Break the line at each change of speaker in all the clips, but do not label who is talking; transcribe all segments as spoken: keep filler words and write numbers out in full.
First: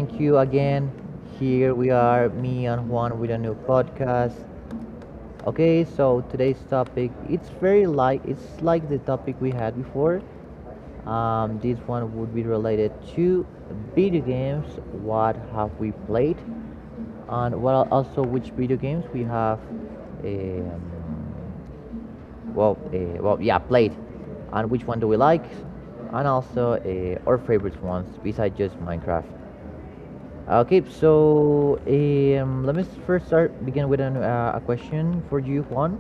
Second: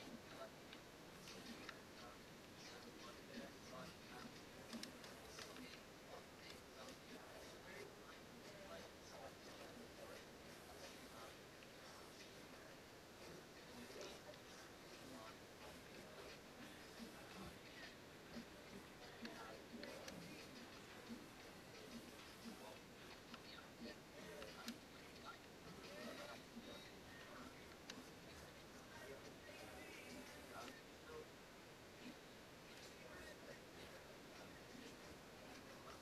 Thank you again. Here we are, me and Juan, with a new podcast. Okay, so today's topic it's very like it's like the topic we had before. Um, this one would be related to video games. What have we played? And well, also which video games we have. Um, well, uh, well, yeah, played, and which one do we like, and also uh, our favorite ones besides just Minecraft. Okay, so um, let me first start begin with an, uh, a question for you, Juan.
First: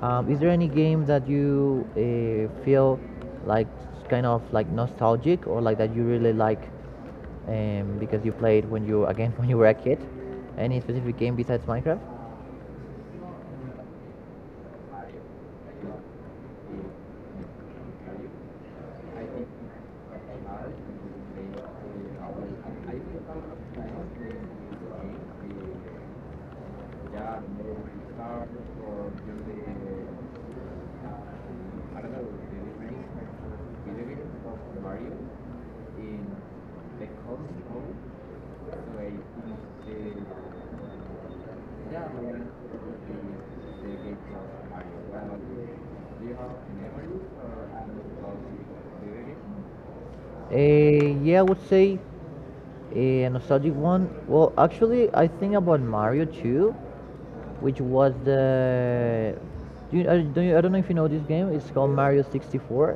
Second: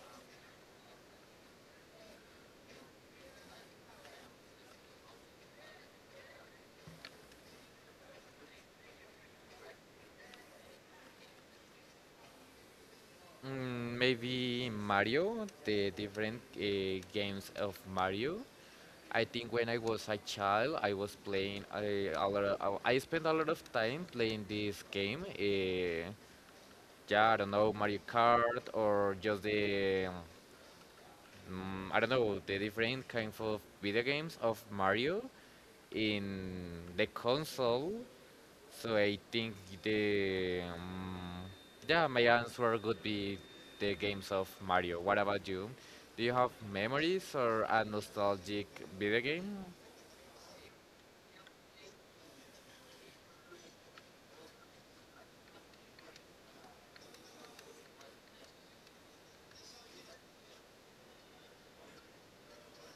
Um, is there any game that you uh, feel like kind of like nostalgic or like that you really like um, because you played when you again when you were a kid? Any specific game besides Minecraft?
Mm, maybe Mario, the different uh, games of Mario. I think when I was a child, I was playing a, a lot of, uh, I spent a lot of time playing this game. Uh, yeah, I don't know, Mario Kart or just the mm, I don't know, the different kind of video games of Mario in the console. So I think the um, yeah, my answer would be the games of Mario. What about you? Do you have memories or a nostalgic video game?
Uh, yeah, I would say uh, a nostalgic one. Well, actually, I think about Mario too. Which was the. Do you, I, do you, I don't know if you know this game. It's called Mario sixty-four.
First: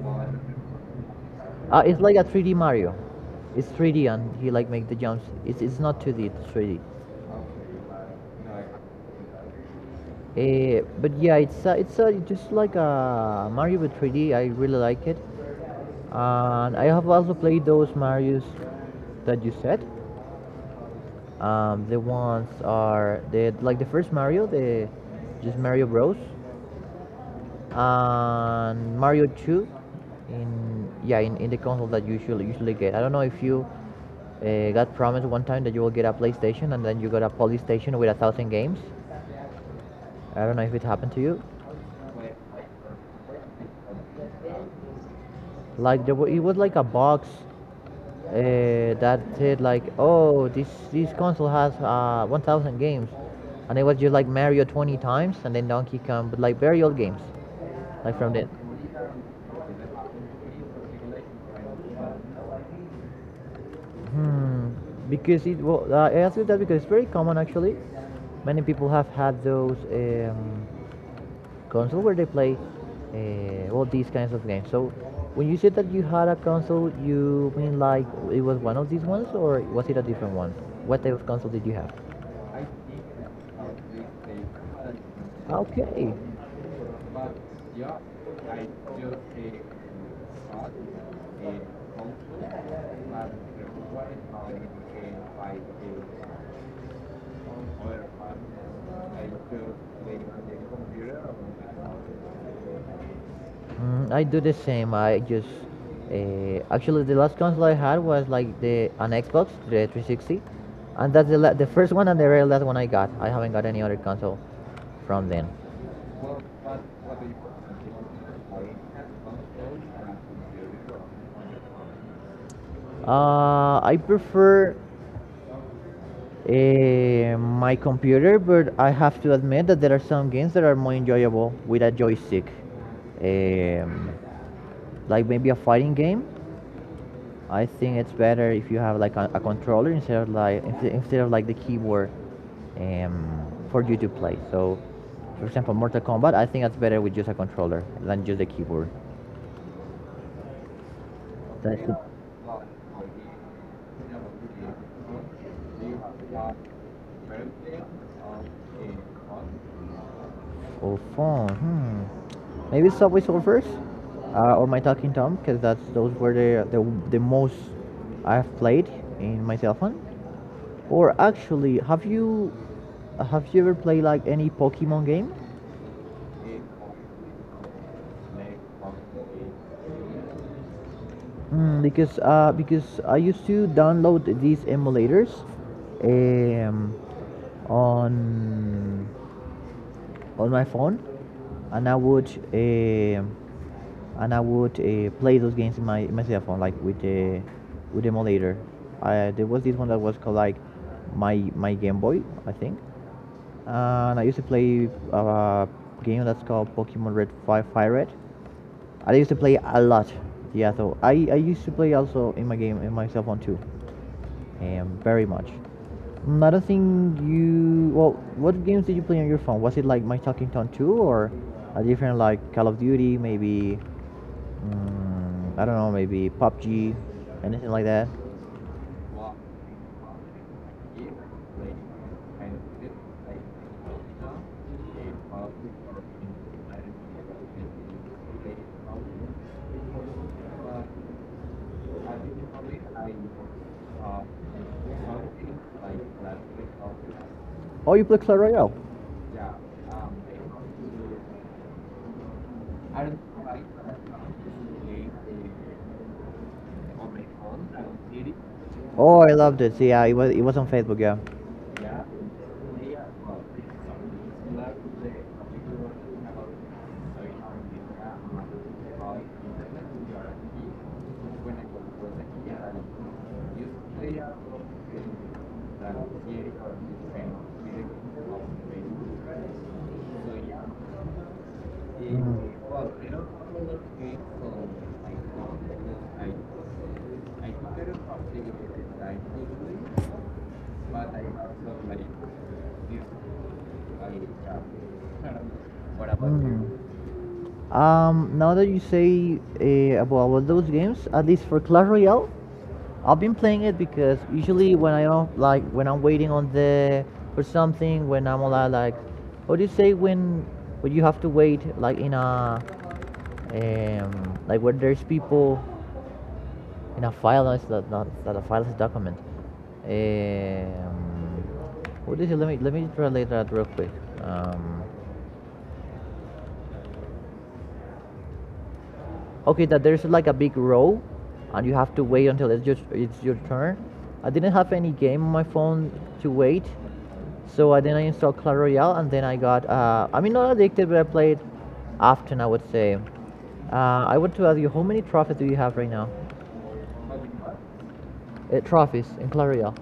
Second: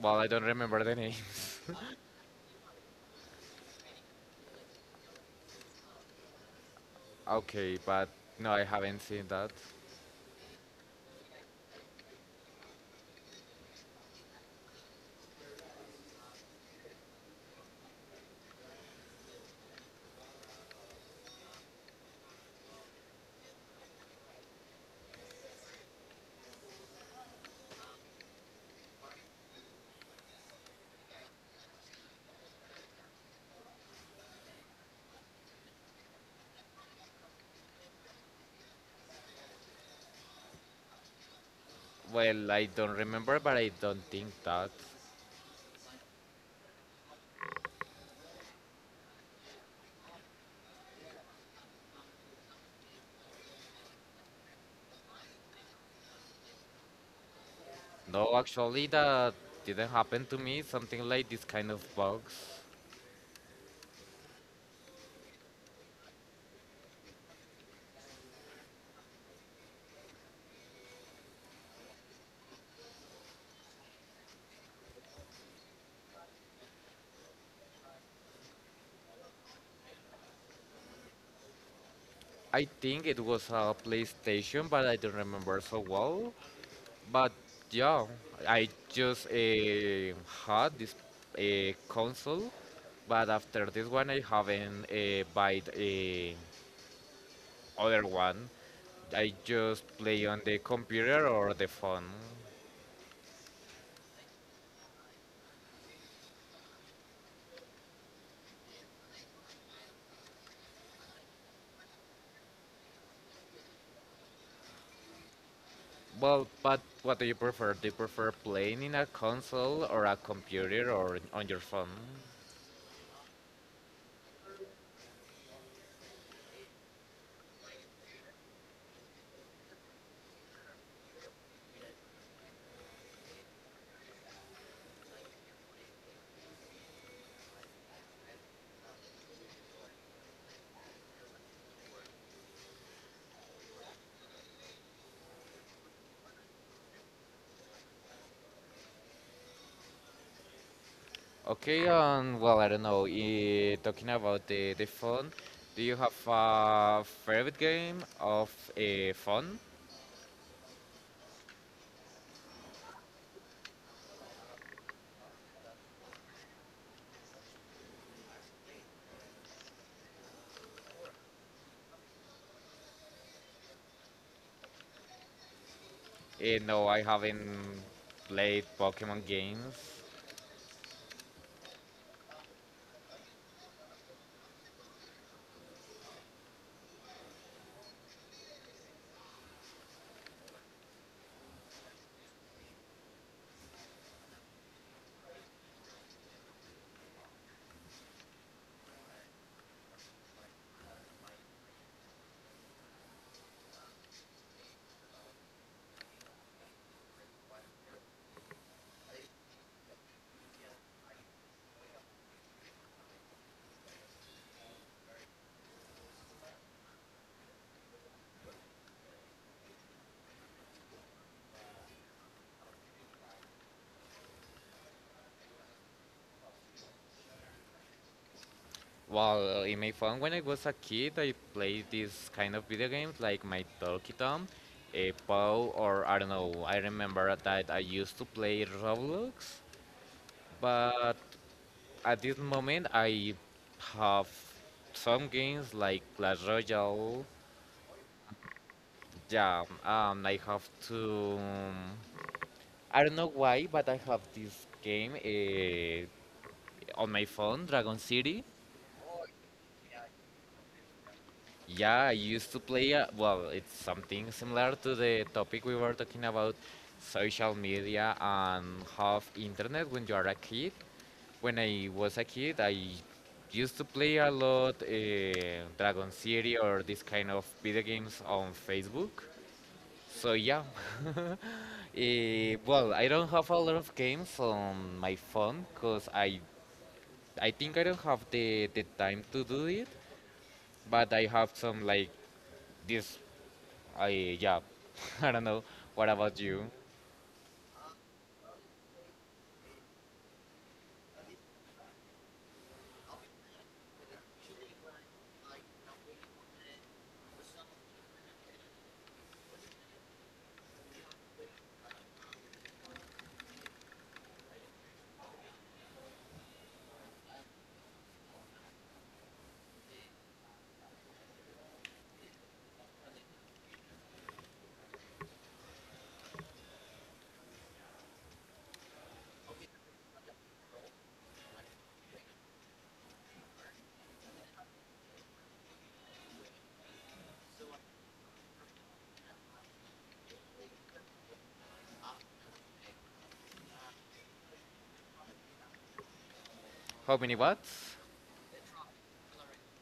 Well, I don't remember the names.
Uh, it's like a three D Mario. It's three D and he like make the jumps. It's it's not two D. It's three D.
Okay, but no, I haven't seen that.
Uh, but yeah, it's a, it's a, Just like a Mario with three D. I really like it, and I have also played those Mario's that you said. Um, the ones are the like the first Mario, the just Mario Bros and Mario two in yeah in, in the console that you usually usually get. I don't know if you uh, got promised one time that you will get a PlayStation, and then you got a PlayStation with a thousand games. I don't know if it happened to you.
Well, I don't remember, but I don't think that.
Like there wa- it was like a box uh, that said like, oh, this this console has uh, one thousand games, and it was just like Mario twenty times and then Donkey Kong, but like very old games like from
No,
the
actually, that didn't happen to me. Something like this kind of bugs.
Hmm. Because it well, uh, I ask you that because it's very common actually. Many people have had those um, console where they play uh, all these kinds of games. So when you said that you had a console, you mean like it was one of these ones, or was it a different one? What type of console did you have?
I think it was a PlayStation, but I don't remember so
Okay.
well. But yeah, I just uh, had this uh, console, but after this one, I haven't uh, bought a other one. I just play on the computer or the phone.
Mm, I do the same. I just uh, actually the last console I had was like the an Xbox, the three sixty, and that's the la- the first one and the very last one I got. I haven't got any other console from then.
Well, but what do you prefer? Do you prefer playing in a console or a computer or on your phone?
Uh, I prefer uh, my computer, but I have to admit that there are some games that are more enjoyable with a joystick, um, like maybe a fighting game. I think it's better if you have like a, a controller instead of like instead of like the keyboard um, for you to play. So, for example, Mortal Kombat, I think that's better with just a controller than just the keyboard. That's
Okay,
it.
um, well, I don't know. eh, talking about the, the phone, do you have a favorite game of a phone?
Or phone. Hmm. Maybe Subway Surfers uh, or My Talking Tom, because that's those were the, the the most I've played in my cell phone. Or actually, have you have you ever played like any Pokemon game?
Eh, no, I haven't played Pokemon games.
Mm, because uh, because I used to download these emulators um, on on my phone, and I would um and I would uh, play those games in my in my cell phone like with the with emulator. I, there was this one that was called like my my Game Boy, I think, and I used to play uh, a game that's called Pokemon Red Fire Fire Red I used to play a lot. Yeah, so I, I used to play also in my game in my cell phone too, um, very much. Another thing you well, what games did you play on your phone? Was it like My Talking Tom two or a different like Call of Duty, maybe mm, I don't know, maybe P U B G, anything like that?
Well, in my phone, when I was a kid, I played these kind of video games like my Donkey Kong, a Poe, or I don't know. I remember that I used to play Roblox, but at this moment, I have some games like Clash Royale.
Oh, you played Clash Royale.
Yeah, um, I have to. mm, I don't know why, but I have this game uh, on my phone, Dragon City.
Oh, I loved it. See, yeah, it was it was on Facebook, yeah.
Yeah, I used to play. Uh, well, it's something similar to the topic we were talking about, social media and half internet when you are a kid. When I was a kid, I used to play a lot uh, Dragon City or this kind of video games on Facebook. So yeah.
Mm.
Eh, well, I don't have a lot of games on my phone because I I think I don't have the the time to do it. But I have some like this. I yeah. I don't know. What about you?
Um, now that you say uh, about, about those games, at least for Clash Royale, I've been playing it because usually when I don't like when I'm waiting on the for something when I'm a lot like, what do you say when when you have to wait like in a um like when there's people in a file. No, it's not. Not it's not a file. It's a document. Um, what is it? Let me let me translate that real quick. Um, okay, that there's like a big row, and you have to wait until it's just it's your turn. I didn't have any game on my phone to wait, so I then I installed Clash Royale, and then I got. Uh, I mean, not addicted, but I played often. I would say. Uh, I want to ask you, how many trophies do you have right now?
How many what?
Uh, trophies in Clash Royale.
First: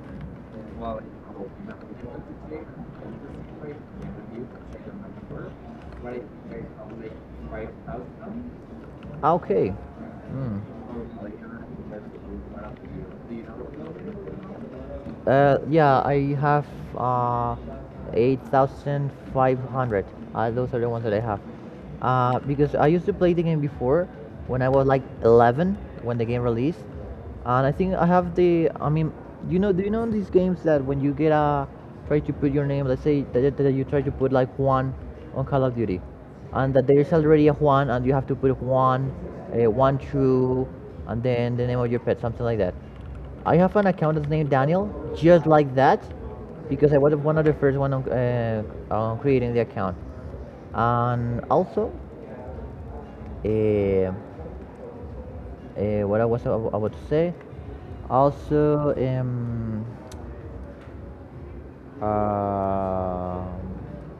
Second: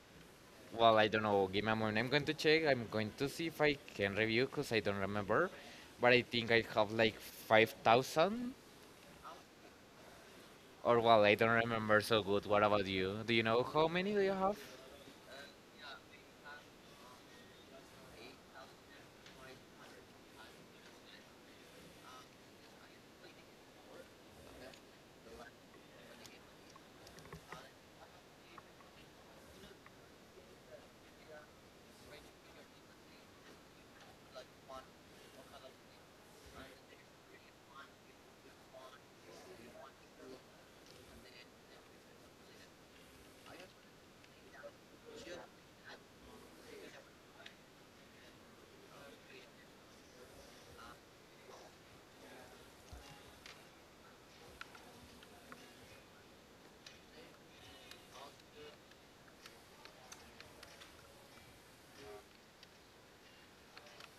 Well, I don't know. Give me a moment. I'm going to check. I'm going to see if I can review because I don't remember. But I think I have like five thousand.
Ah, okay. Hmm.
Or well, I don't remember so good. What about you? Do you know how many do you have?
Uh, yeah, I have uh, eight thousand five hundred. Uh, those are the ones that I have. Uh, because I used to play the game before when I was like eleven when the game released. And I think I have the. I mean, you know, do you know these games that when you get a. Try to put your name, let's say that, that you try to put like Juan on Call of Duty. And that there's already a Juan, and you have to put Juan, uh, one, two, and then the name of your pet, something like that. I have an account that's named Daniel, just like that, because I was one of the first one on, uh, on creating the account. And also, uh, uh, what I was ab- about to say, also, um, uh,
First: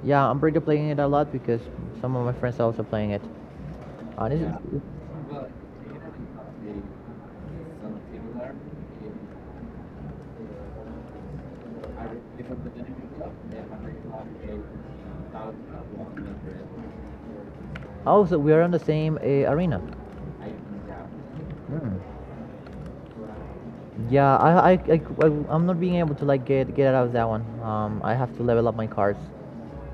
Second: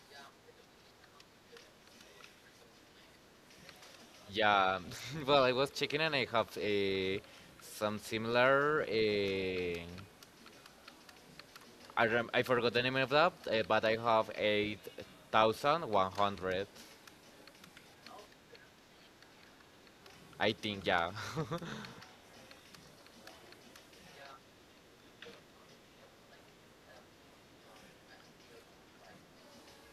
yeah, I'm pretty playing it a lot because some of my friends are also playing it. And it's,
Yeah.
yeah.
Well, I was checking and I have uh, some similar. Uh, I rem- I forgot the name of that, uh, but I have eight thousand one hundred.
Also, we are on the same uh, arena.
I think yeah.
Mm. Yeah, I, I, I, I- I'm not being able to like get get out of that one. Um, I have to level up my cards,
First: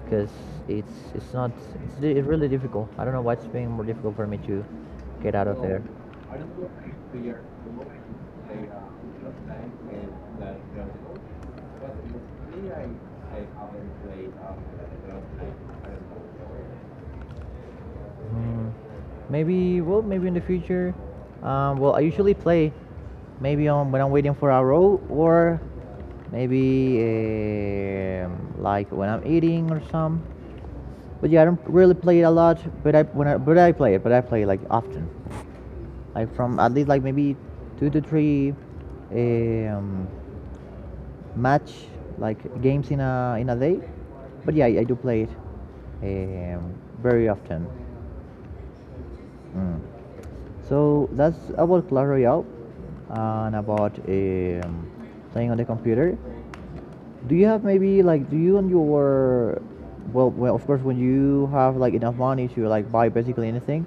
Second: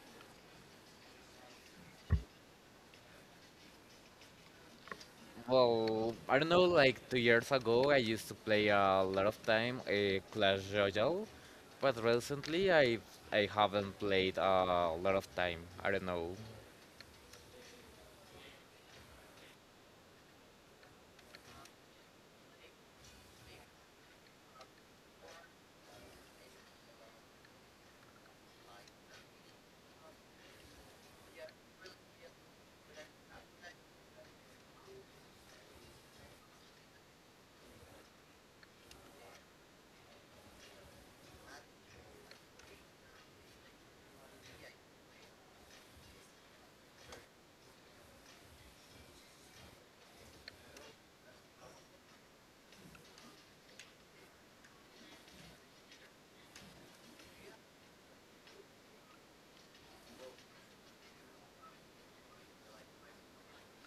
because it's it's not it's, di- it's really difficult. I don't know what's being more difficult for me to get out of there.
Well, I don't know. Like two years ago, I used to play a lot of time uh, Clash Royale, but recently I I haven't played a lot of time. I don't know.
Mm, maybe well, maybe in the future. Um, well, I usually play maybe on when I'm waiting for a row, or maybe um, like when I'm eating or some. But yeah, I don't really play it a lot. But I when I, but I play it, but I play it like often, like from at least like maybe two to three um, match like games in a in a day. But yeah, I, I do play it um, very often. Mm. So that's about Clash Royale and about um, playing on the computer. Do you have maybe like do you and your well, Well, of course, when you have like enough money to like buy basically anything,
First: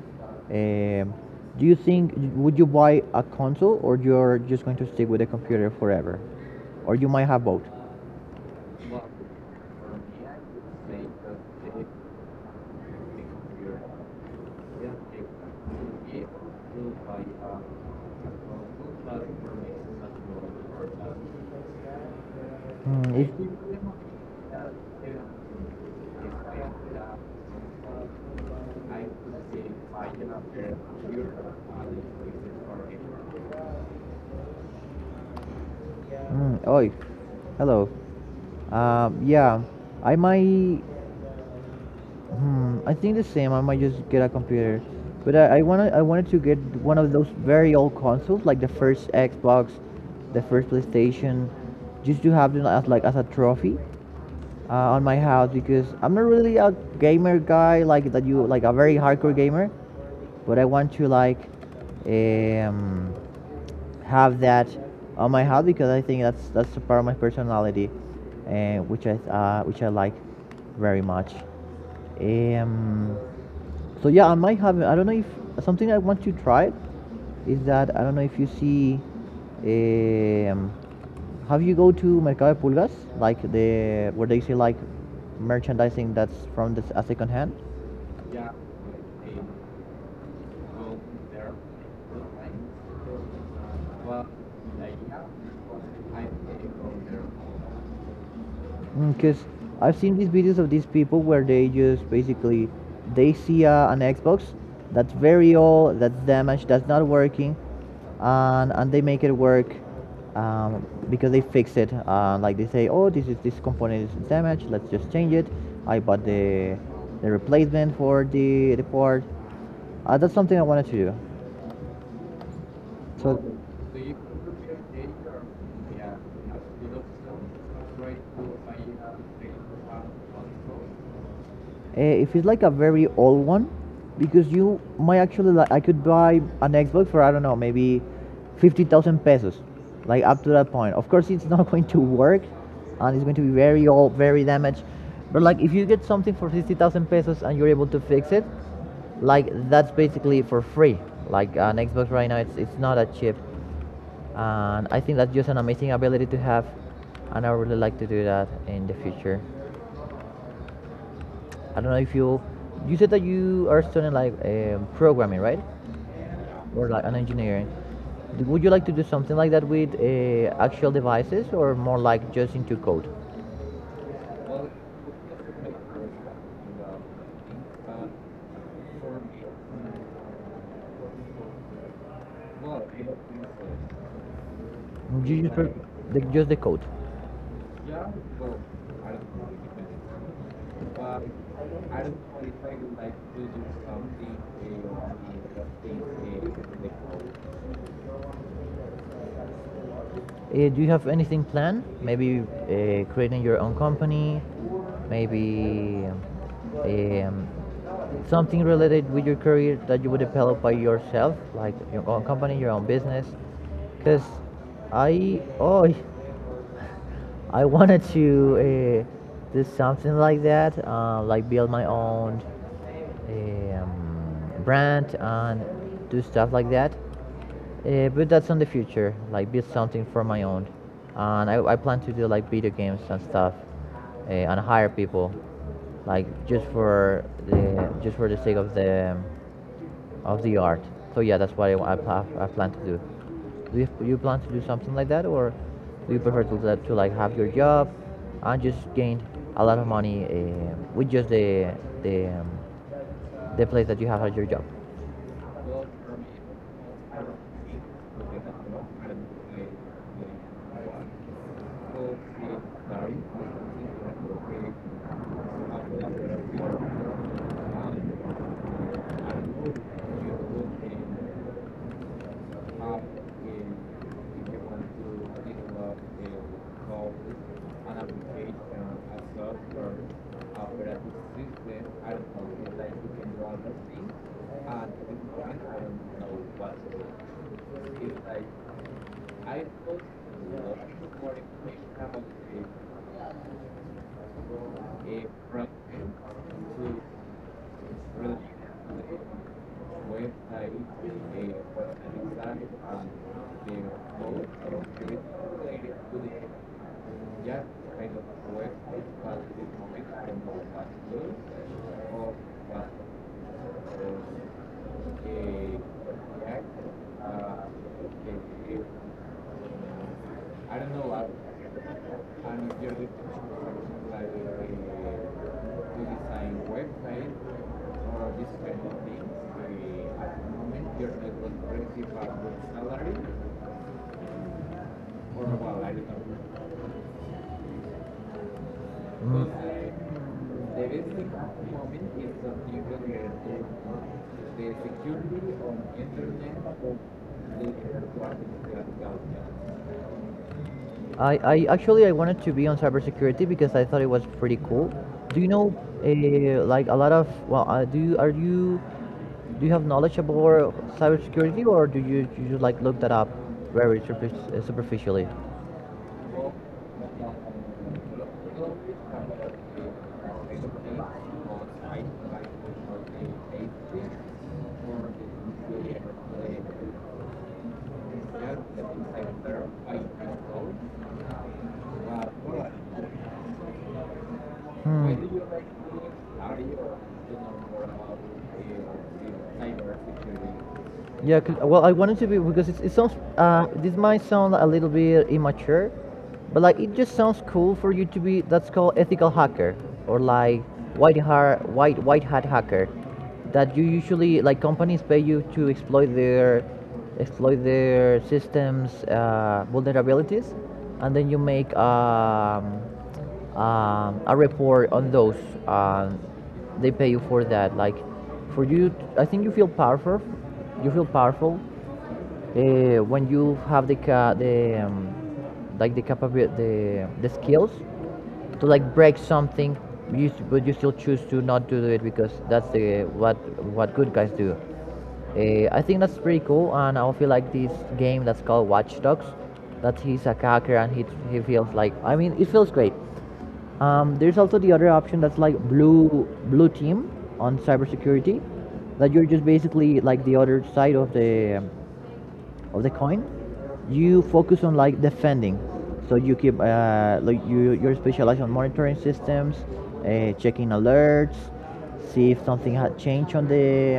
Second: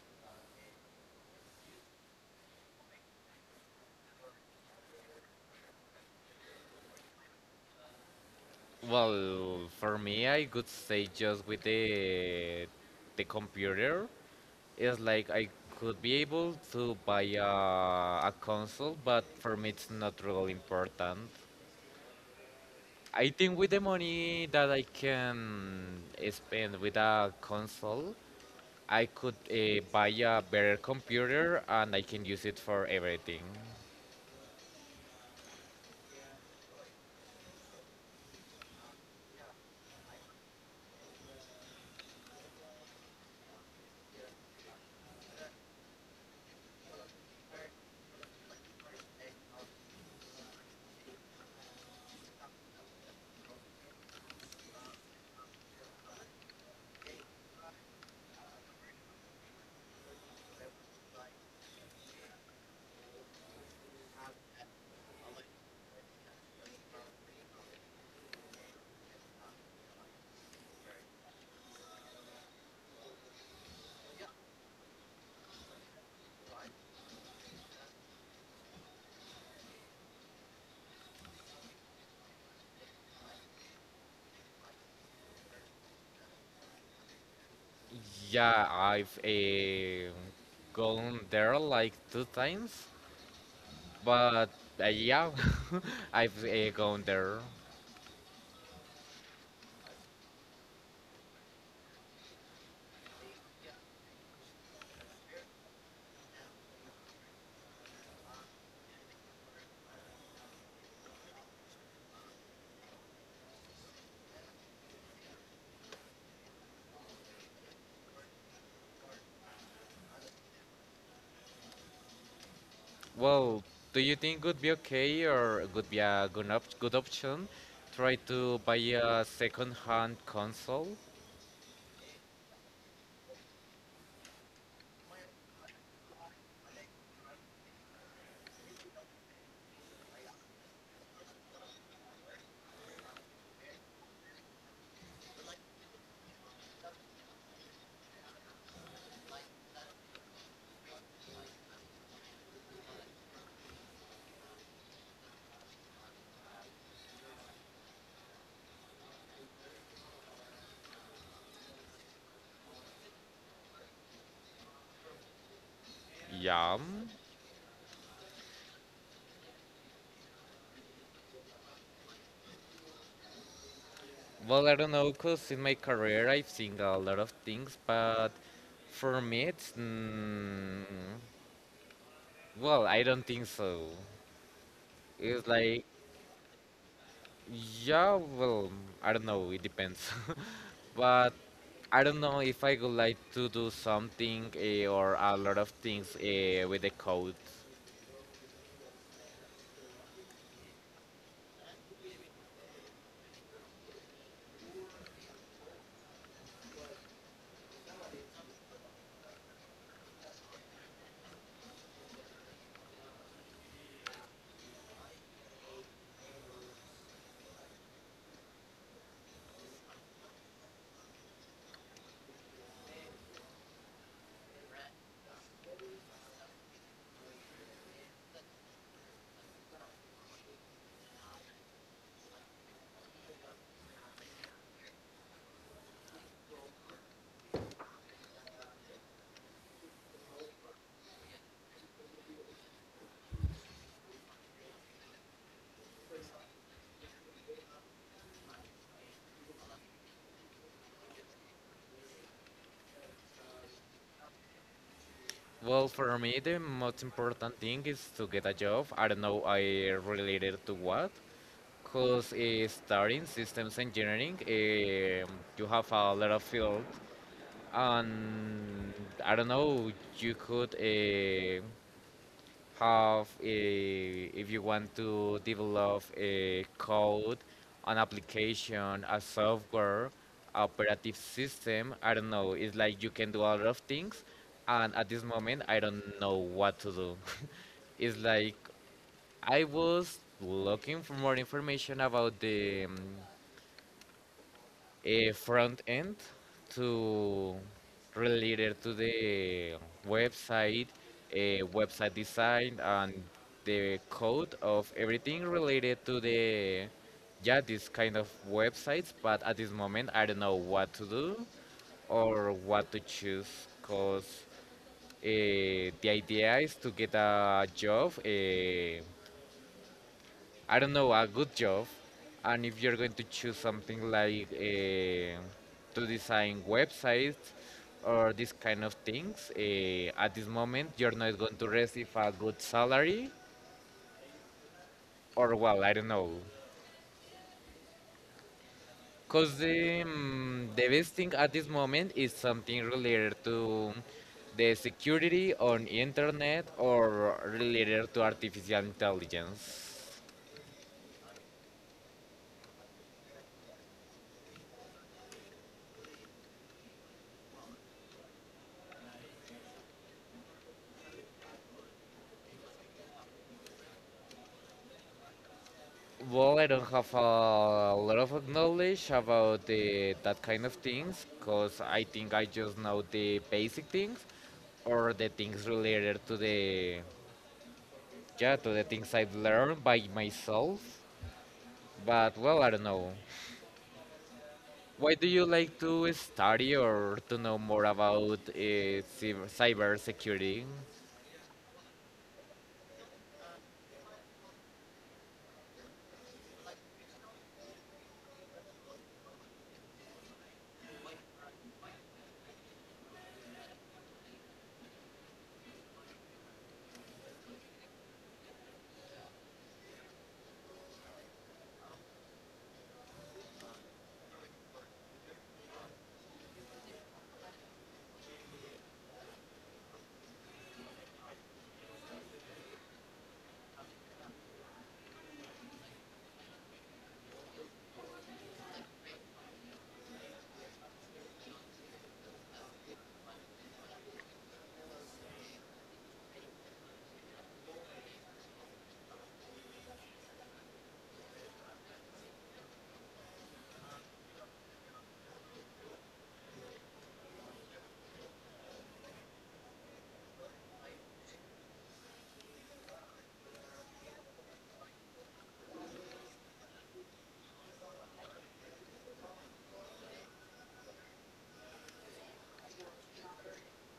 um, do you think would you buy a console, or you're just going to stick with the computer forever, or you might have both?
Well, for me, I could say just with the the computer. It's like I could be able to buy a, a console, but for me it's not really important.
Hmm,
I
if,
think with the money that I can spend with a console, I could uh, buy a better computer and I can use it for everything.
mm, Oi, hello. Um, yeah, I might. Hmm, I think the same. I might just get a computer, but I, I wanna I wanted to get one of those very old consoles, like the first Xbox, the first PlayStation, just to have them as like as a trophy uh, on my house because I'm not really a gamer guy like that. You like a very hardcore gamer, but I want to like um have that on my hat because I think that's that's a part of my personality, and uh, which I uh, which I like very much. Um, so yeah, I might have. I don't know if something I want to try is that I don't know if you see. Um, have you go to Mercado de Pulgas, like the where they say like merchandising that's from the s- a second hand?
Yeah, I've uh, gone there like two times, but uh, yeah. I've uh, gone there.
Because I've seen these videos of these people where they just basically they see uh, an Xbox that's very old, that's damaged, that's not working, and and they make it work um, because they fix it. Uh, like they say, oh, this is this component is damaged. Let's just change it. I bought the the replacement for the the part. Uh, that's something I wanted to do. So
Well, do you think would be okay or would be a good op- good option? Try to buy a second-hand console?
Uh, if it's like a very old one, because you might actually like, I could buy an Xbox for I don't know maybe fifty thousand pesos, like up to that point. Of course, it's not going to work, and it's going to be very old, very damaged. But like if you get something for sixty thousand pesos and you're able to fix it, like that's basically for free. Like an Xbox right now, it's it's not that cheap, and I think that's just an amazing ability to have, and I would really like to do that in the future. I don't know if you you said that you are studying like um, programming, right?
Yeah.
Or like
Mm.
an engineering. Would you like to do something like that with uh, actual devices, or more like just into code?
Well, I don't know, know, cause in my career I've seen a lot of things, but for me it's mm, well, I don't think so.
You
It's
just, pre-
like
the, just the code.
yeah, well, I don't know, it depends. But I don't know if I would like to do something eh, or a lot of things eh, with the code.
Uh, do you have anything planned? Maybe uh, creating your own company, maybe um, something related with your career that you would develop by yourself, like your own company, your own business. Because I, oh, I wanted to uh, do something like that, uh, like build my own um, brand and do stuff like that. Uh, but that's in the future, like build something for my own. And I, I plan to do like video games and stuff, uh, and hire people, like just for the just for the sake of the of the art. So yeah, that's what I, I, I plan to do. Do you, you plan to do something like that, or do you prefer to, to like have your job and just gain a lot of money eh, with just the the um, the place that you have as your job?
Well, for me, the most important thing is to get a job. I don't know, I related to what. Because uh, starting systems engineering, um you have a lot of field, and I don't know, you could uh, have a, if you want to develop a code, an application, a software, operative system, I don't know. It's like you can do a lot of things, and at this moment, I don't know what to do. It's like I was looking for more information about the um, a front end to related to the website, a website design, and the code of everything related to the yeah this kind of websites. But at this moment, I don't know what to do or what to choose because uh, the idea is to get a job. Uh, I don't know, a good job, and if you're going to choose something like uh, to design websites or this kind of things, uh, at this moment you're not going to receive a good salary, or well, I don't know.
Mm,
Because the, mm, the best thing at this moment is something related to the security on internet or related to artificial intelligence.
I, I actually I wanted to be on cybersecurity because I thought it was pretty cool. Do you know eh, like a lot of well uh, do you, are you do you have knowledge about cybersecurity, or do you, you just like look that up very superfic- uh, superficially?
Well, I don't have a lot of knowledge about the, that kind of things because I think I just know the basic things or the things related to the yeah to the things I've learned by myself. But well, I don't know.
Hmm.
Why
Why do
do
you
you
like
like to
doing
study
audio
or
to
to know
know
more
more about
about uh, cyber
uh, cybersecurity?
cybersecurity?
Yeah, 'cause- well, I wanted to be because it's, it sounds. Uh, this might sound a little bit immature, but like it just sounds cool for you to be. That's called ethical hacker or like white hat white white hat hacker, that you usually like companies pay you to exploit their exploit their systems uh, vulnerabilities, and then you make um, um, a report on those. Um, they pay you for that. Like for you, I think you feel powerful. You feel powerful uh, when you have the ca- the um, like the capability, the the skills to like break something. You s- but you still choose to not do it because that's the what what good guys do. Uh, I think that's pretty cool, and I feel like this game that's called Watch Dogs, that he's a hacker and he, he feels like, I mean, it feels great. Um, there's also the other option that's like blue blue team on cybersecurity, that you're just basically like the other side of the of the coin. You focus on like defending, so you keep uh, like you you're specialized on monitoring systems, uh, checking alerts, see if something had changed on the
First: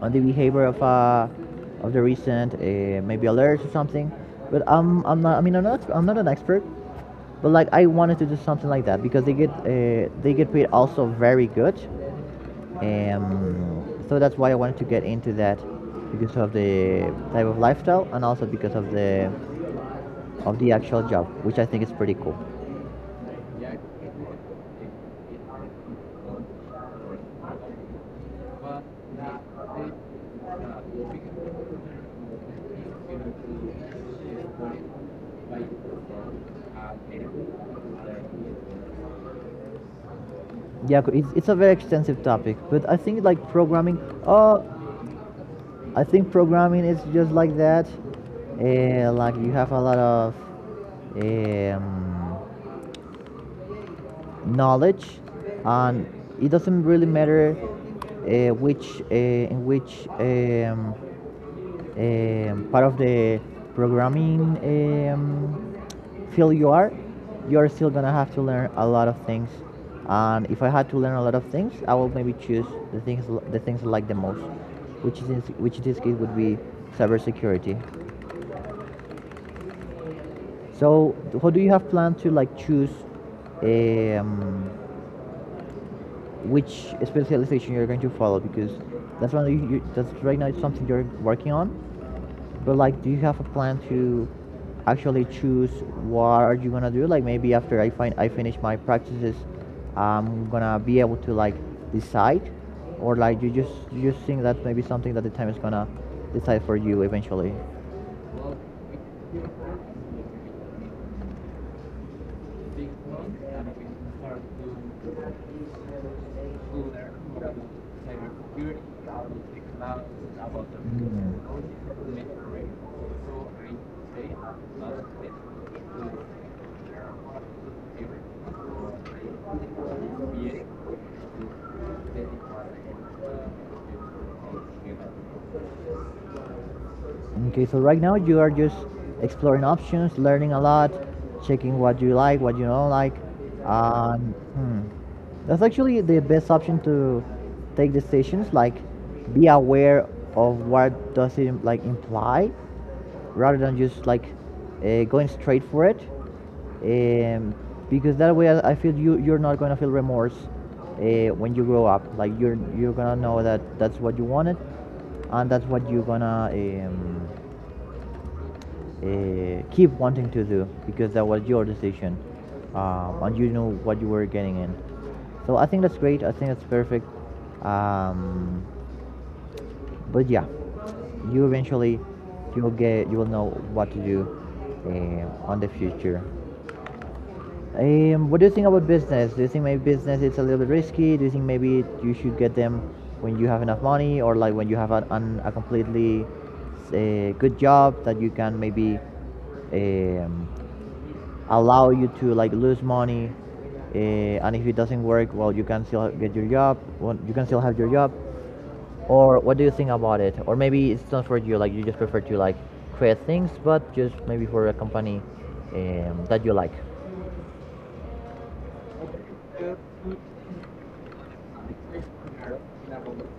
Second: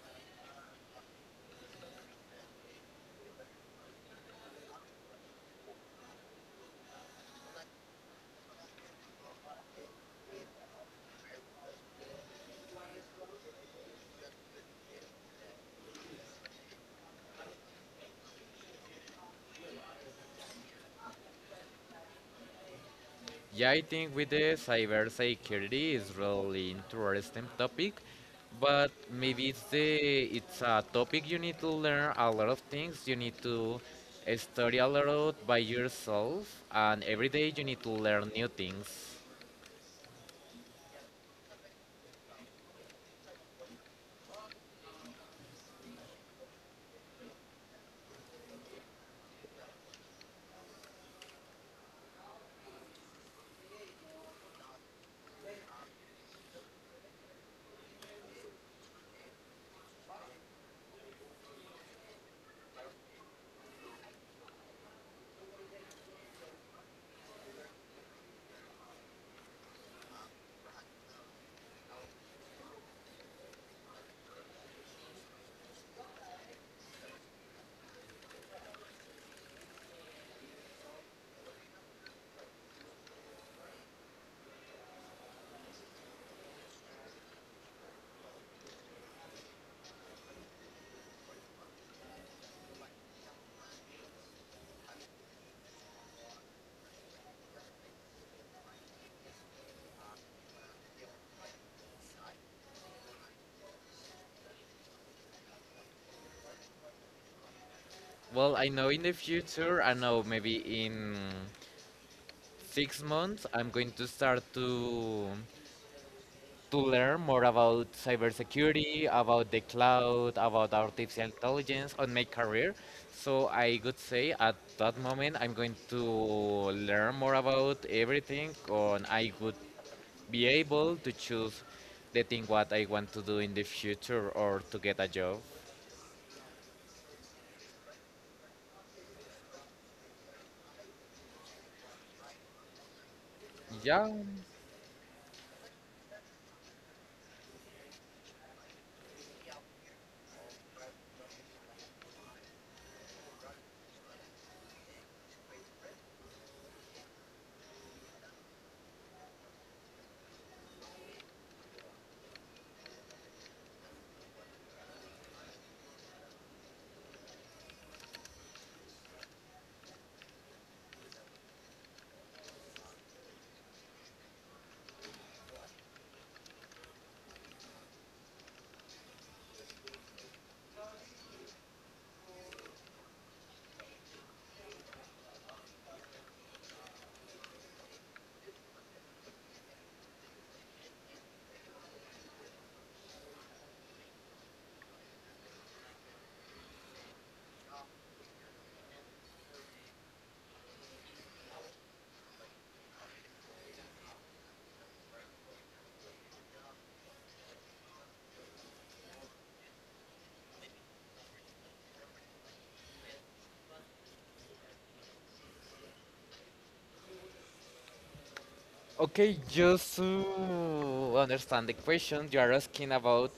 on the behavior of uh, of the recent uh, maybe alerts or something. But I'm I'm not I mean I'm not I'm not an expert, but like I wanted to do something like that because they get uh, they get paid also very good, um, so that's why I wanted to get into that because of the type of lifestyle and also because of the of the actual job, which I think is pretty cool.
Yeah, I think with the cybersecurity is really interesting topic, but maybe it's the it's a topic you need to learn a lot of things. You need to uh, study a lot by yourself, and every day you need to learn new things.
Yeah, it's, it's a very extensive topic, but I think like programming. Oh, I think programming is just like that. Uh, like you have a lot of um, knowledge, and it doesn't really matter uh, which uh, in which um, um, part of the programming um, field you are. You're still gonna have to learn a lot of things, and if I had to learn a lot of things, I will maybe choose the things the things I like the most, which is in, which in this case would be cybersecurity. So, how do you have planned to like choose? Um, which specialization you're going to follow? Because that's one you, you, that's right now it's something you're working on, but like do you have a plan to actually choose what are you gonna do, like maybe after i find I finish my practices I'm gonna be able to like decide? Or like you just you just think that maybe something, that the time is gonna decide for you eventually.
Well, I know in the future, I know maybe in six months, I'm going to start to to learn more about cybersecurity, about the cloud, about artificial intelligence on my career. So I could say at that moment I'm going to learn more about everything, and I would be able to choose the thing what I want to do in the future or to get a job.
Okay, so right now you are just exploring options, learning a lot, checking what you like, what you don't like.
Yeah.
Um, hmm. That's actually the best option to take decisions. Like, be aware of what does it like imply, rather than just like uh, going straight for it, um, because that way I, I feel you you're not gonna feel remorse uh, when you grow up, like you're you're gonna know that that's what you wanted, and that's what you're gonna um, uh, keep wanting to do because that was your decision, um, and you know what you were getting in. So I think that's great. I think that's perfect. um, but yeah, you eventually you'll get you will know what to do um, on the future. Um, what do you think about business? Do you think maybe business is a little bit risky? Do you think maybe you should get them when you have enough money, or like when you have an, an, a completely uh, good job that you can maybe um, allow you to like lose money uh, and if it doesn't work well you can still get your job well, you can still have your job? Or what do you think about it? Or maybe it's not for you, like you just prefer to like create things, but just maybe for a company um, that you like.
Okay, just to understand the question, you are asking about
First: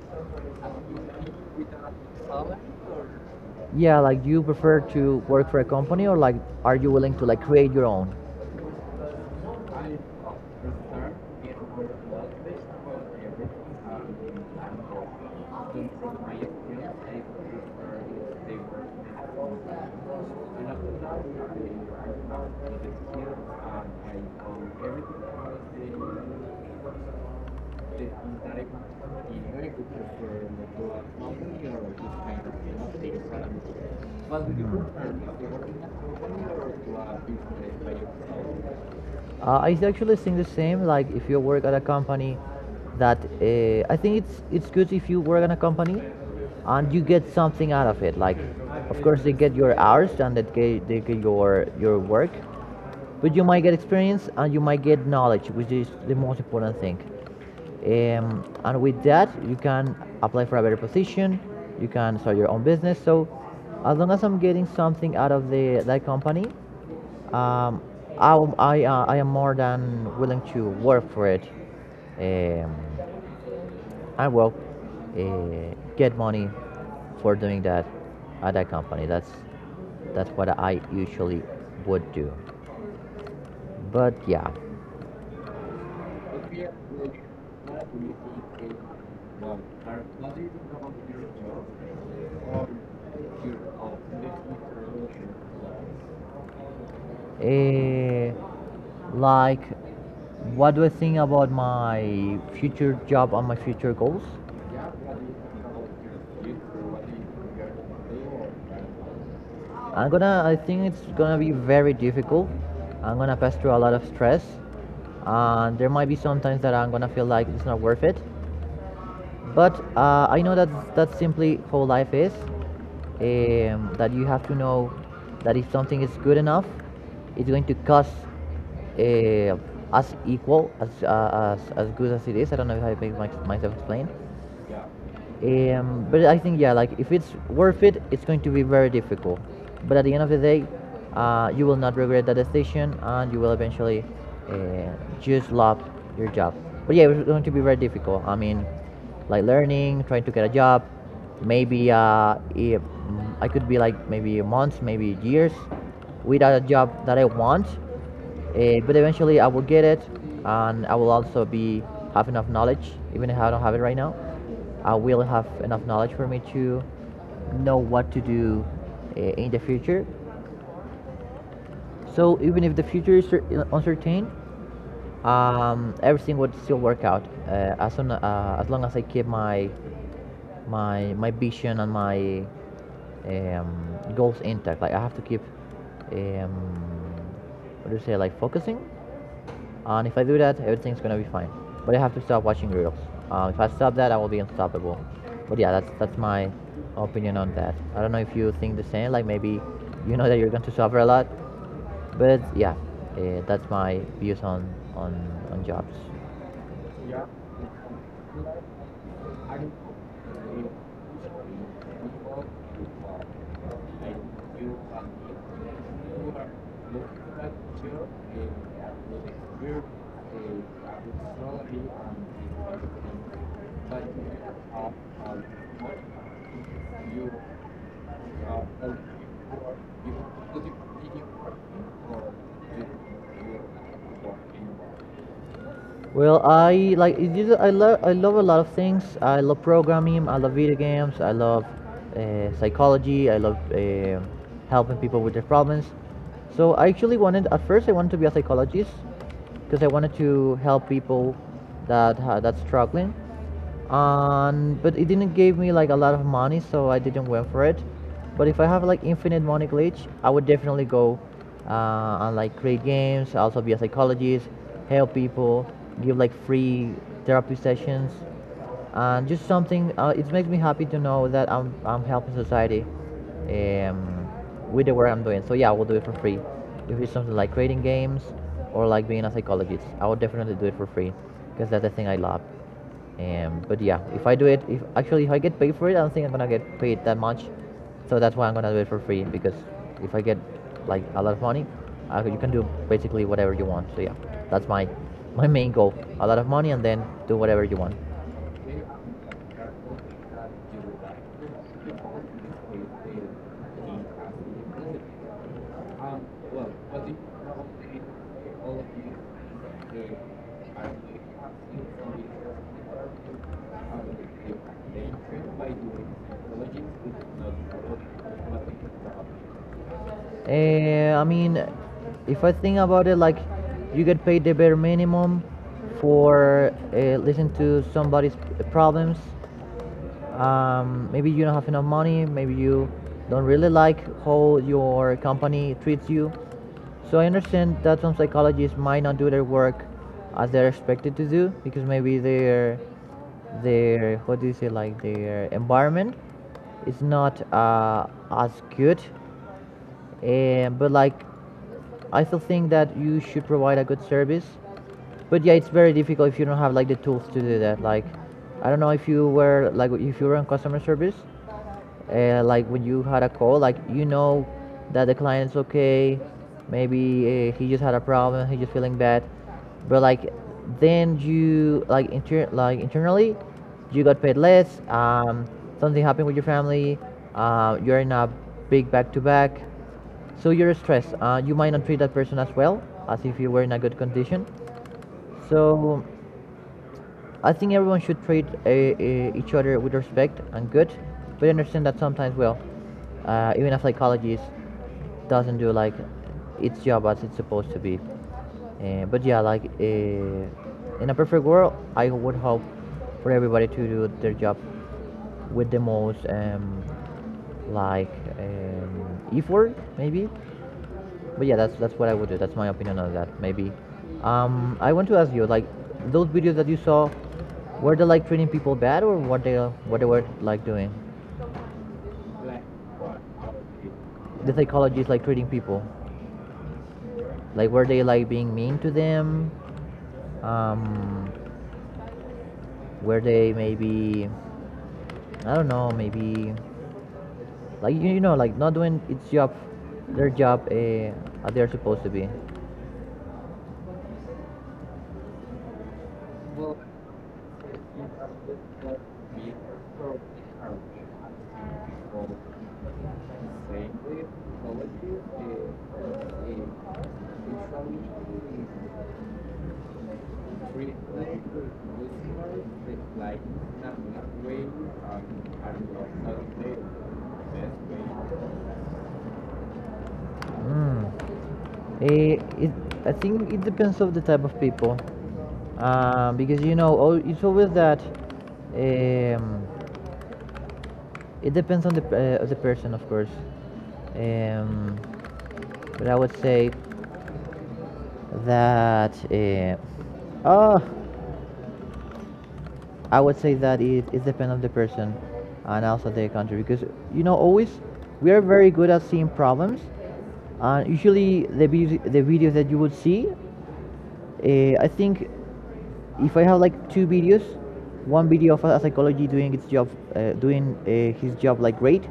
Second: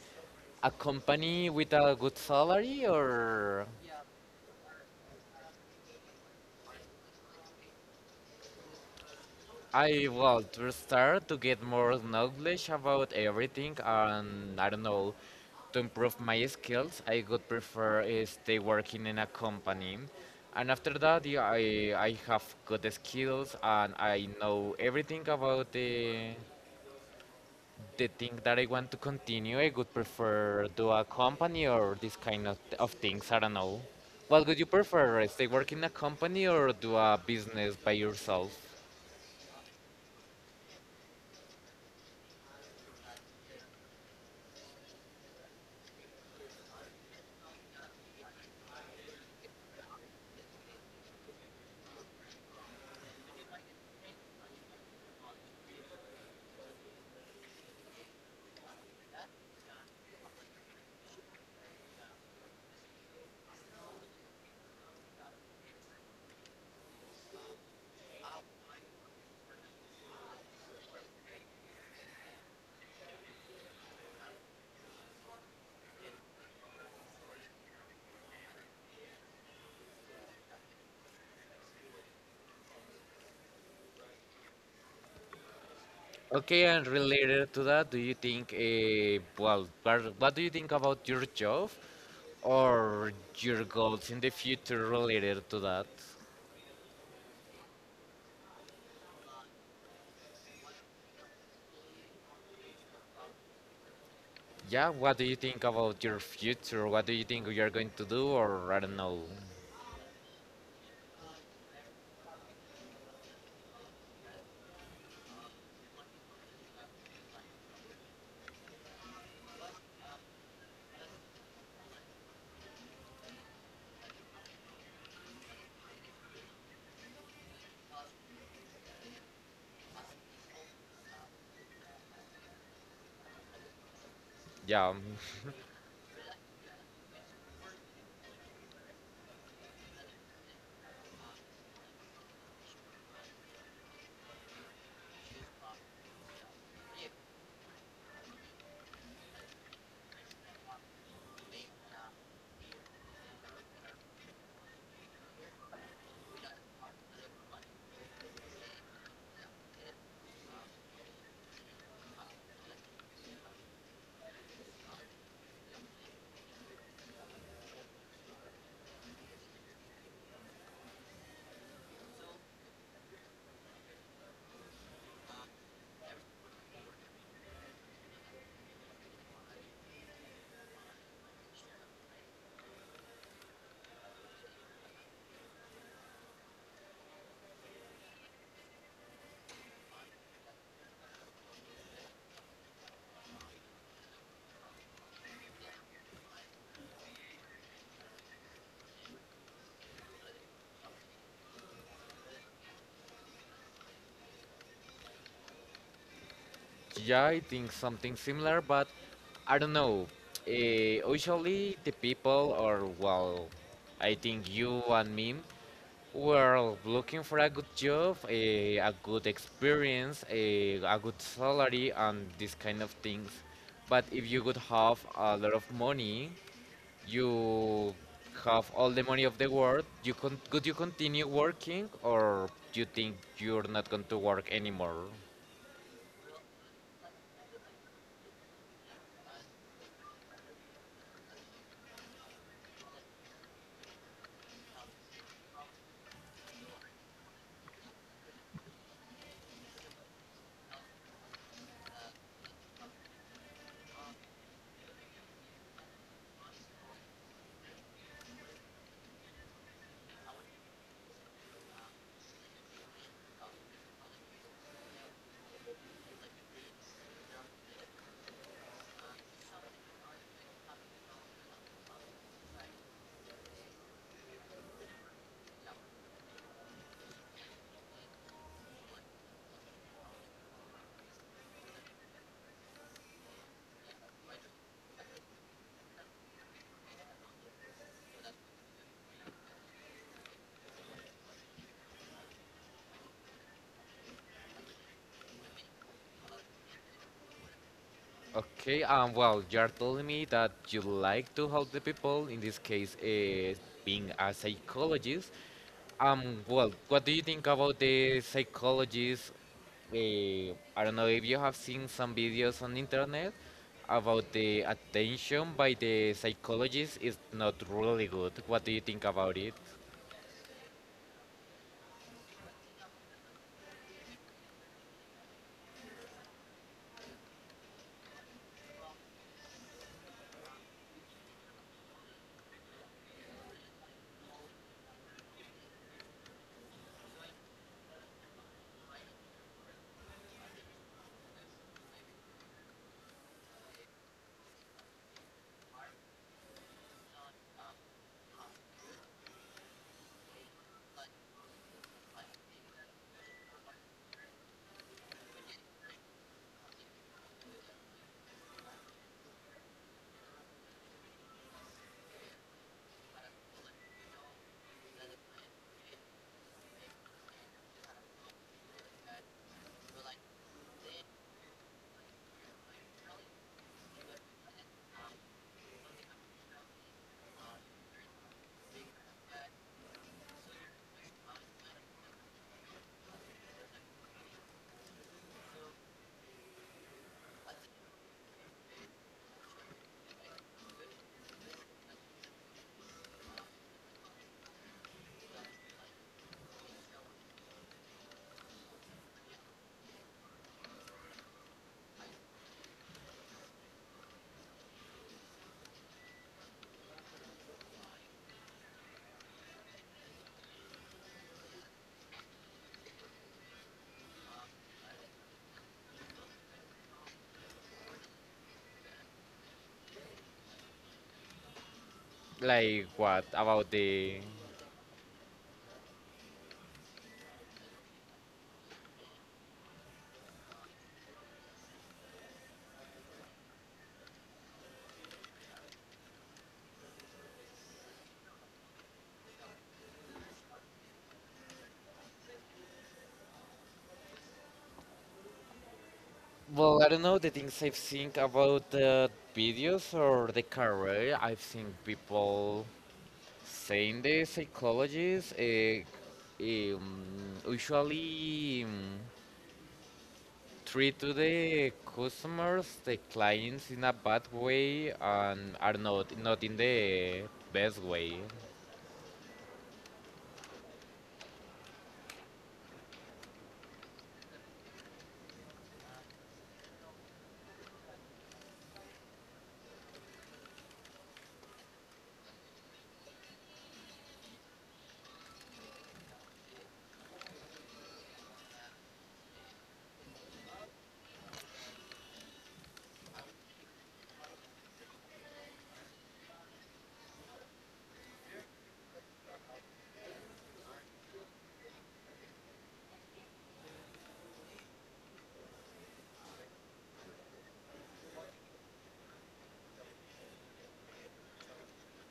a company with a good salary or
Yeah, like do you prefer to work for a company, or like are you willing to like create your own?
I well to start to get more knowledge about everything and I don't know to improve my skills I would prefer is stay working in a company and after that yeah, I I have good skills and I know everything about the the thing that I want to continue I would prefer do a company or this kind of, of things I don't know what would you prefer eh, stay working in a company or do a business by yourself.
Uh, I actually think the same. Like if you work at a company, that uh, I think it's it's good if you work at a company and you get something out of it. Like, of course, they get your hours and they get, they get your your work. But you might get experience and you might get knowledge, which is the most important thing. Um, and with that, you can apply for a better position. You can start your own business. So, as long as I'm getting something out of the that company, um, I, I, uh, I am more than willing to work for it. Um, and will uh, get money for doing that at that company. That's that's what I usually would do. But yeah.
Okay, and related to that, do you think, uh, well, what what do you think about your job or your goals in the future related to that?
Eh, like, what do I think about my future job and my future goals?
Yeah, what do you think about your future? What do you think you are going to do, or I don't know?
I'm gonna, I think it's gonna be very difficult. I'm gonna pass through a lot of stress. And there might be some times that I'm gonna feel like it's not worth it. But uh, I know that that's simply how life is. Um, that you have to know that if something is good enough, it's going to cost uh, as equal as, uh, as as good as it is. I don't know if I make my, myself explain.
Yeah.
Um, but I think yeah, like if it's worth it, it's going to be very difficult. But at the end of the day, uh, you will not regret that decision, and you will eventually uh, just love your job. But yeah, it's going to be very difficult. I mean, like learning, trying to get a job, maybe uh, if, mm, I could be like maybe months, maybe years without a job that I want. Eh, but eventually I will get it, and I will also be have enough knowledge. Even if I don't have it right now, I will have enough knowledge for me to know what to do uh, in the future. So even if the future is uncertain, um, everything would still work out uh, as, soon, uh, as long as I keep my my my vision and my um, goals intact. Like I have to keep um, what do you say, like focusing. And if I do that, everything's gonna be fine. But I have to stop watching reels. Um, if I stop that, I will be unstoppable. But yeah, that's that's my opinion on that. I don't know if you think the same. Like maybe you know that you're going to suffer a lot. But yeah, uh, that's my views on on on jobs.
Yeah, I think something similar, but I don't know. Uh, usually, the people, or well, I think you and me, were looking for a good job, a, a good experience, a, a good salary, and these kind of things. But if you could have a lot of money, you have all the money of the world, you con- could you continue working, or you think you're not going to work anymore?
Well, I like it is- I love I love a lot of things. I love programming. I love video games. I love uh, psychology. I love uh, helping people with their problems. So I actually wanted at first I wanted to be a psychologist because I wanted to help people that ha- that's struggling and but it didn't give me like a lot of money so I didn't went for it. But if I have like infinite money glitch I would definitely go, uh, and like create games, also be a psychologist, help people, give like free therapy sessions. And just something, uh, it makes me happy to know that i'm, I'm helping society um, with the work I'm doing. So yeah, I will do it for free if it's something like creating games or like being a psychologist. I will definitely do it for free because that's the thing I love. Um, but yeah, if I do it, if actually if I get paid for it, I don't think I'm gonna get paid that much. So that's why I'm gonna do it for free, because if I get like a lot of money, I, you can do basically whatever you want. So yeah, that's my my main goal: a lot of money and then do whatever you want.
Okay, um, well, you're telling me that you like to help the people, in this case, uh, being a psychologist. Um, well, what do you think about the psychologists? Uh, I don't know if you have seen some videos on internet about the attention by the psychologist is not really good. What do you think about it?
Uh, I mean, if I think about it, like you get paid the bare minimum for uh, listening to somebody's problems. Um, maybe you don't have enough money, maybe you don't really like how your company treats you, so I understand that some psychologists might not do their work as they're expected to do, because maybe their their what do you say, like their environment is not uh, as good. And but like I still think that you should provide a good service. But yeah, it's very difficult if you don't have like the tools to do that. Like I don't know if you were like if you were in customer service, uh, like when you had a call, like you know that the client's okay, maybe uh, he just had a problem, he just feeling bad. But like then you like inter- like internally you got paid less, um, something happened with your family, uh, you're in a big back-to-back, so you're stressed, uh, you might not treat that person as well as if you were in a good condition. So I think everyone should treat a, a, each other with respect and good, but understand that sometimes, well, uh, even a psychologist doesn't do like its job as it's supposed to be. Uh, but yeah, like uh, in a perfect world, I would hope for everybody to do their job with the most um, like um, effort, maybe. But yeah, that's that's what I would do. That's my opinion on that. Maybe. Um, I want to ask you, like, those videos that you saw, were they like treating people bad, or what they what they were like doing?
Like what about the
The psychologists like treating people, like were they like being mean to them? Um, were they maybe, I don't know, maybe like you, you know, like not doing its job, their job, uh, as they're supposed to be.
Well, I don't know the things I've seen about the videos or the career. I've seen people saying the psychologists uh, um, usually um, treat to the customers, the clients in a bad way and are not not in the best way.
Mm. Eh, it, I think it depends of the type of people, uh, because you know, al- it's always that. Um, it depends on the uh, of the person, of course. Um, but I would say that. Uh, oh, I would say that it, it depends on the person, and also the country, because you know, always we are very good at seeing problems, and usually the vis- the videos that you would see, uh, I think if I have like two videos, one video of a psychology doing its job, uh, doing uh, his job like great,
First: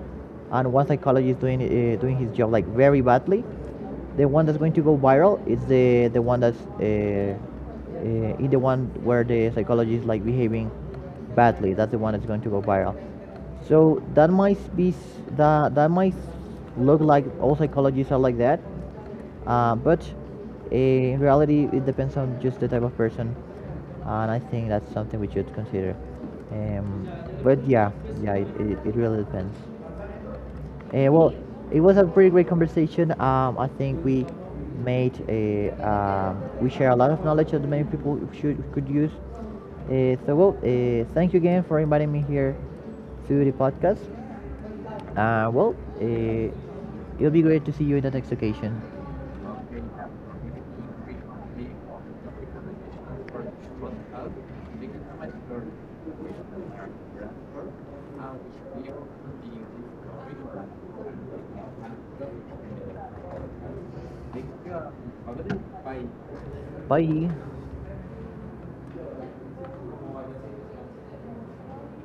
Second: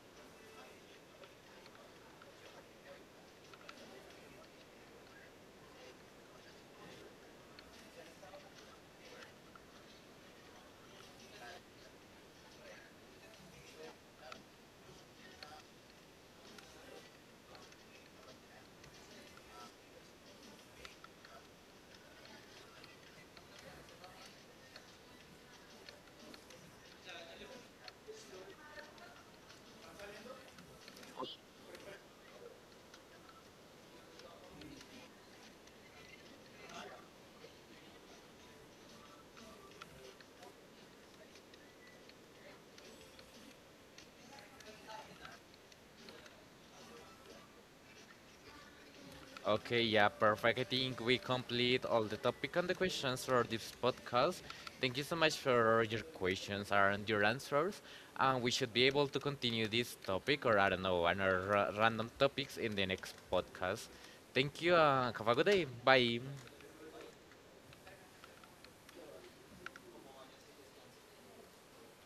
and one psychologist doing uh, doing his job like very badly, the one that's going to go viral is the the one that's uh, uh, in the one where the psychologist is like behaving badly. That's the one that's going to go viral. So that might be that that might look like all psychologists are like that, uh, but eh, in reality, it depends on just the type of person, and I think that's something we should consider. Um, but yeah, yeah, it, it, it really depends. Eh, well, it was a pretty great conversation. Um, I think we made a um, we share a lot of knowledge that many people should could use. Uh, so well, uh, thank you again for inviting me here to the podcast. Uh, well, uh, it'll be great to see you in the next occasion.
Okay, yeah, perfect. I think we complete all the topic and the questions for this podcast. Thank you so much for your questions and your answers. And we should be able to continue this topic or I don't know, another ra- random topics in the next podcast. Thank you. Uh, have a good day. Bye.
Bye.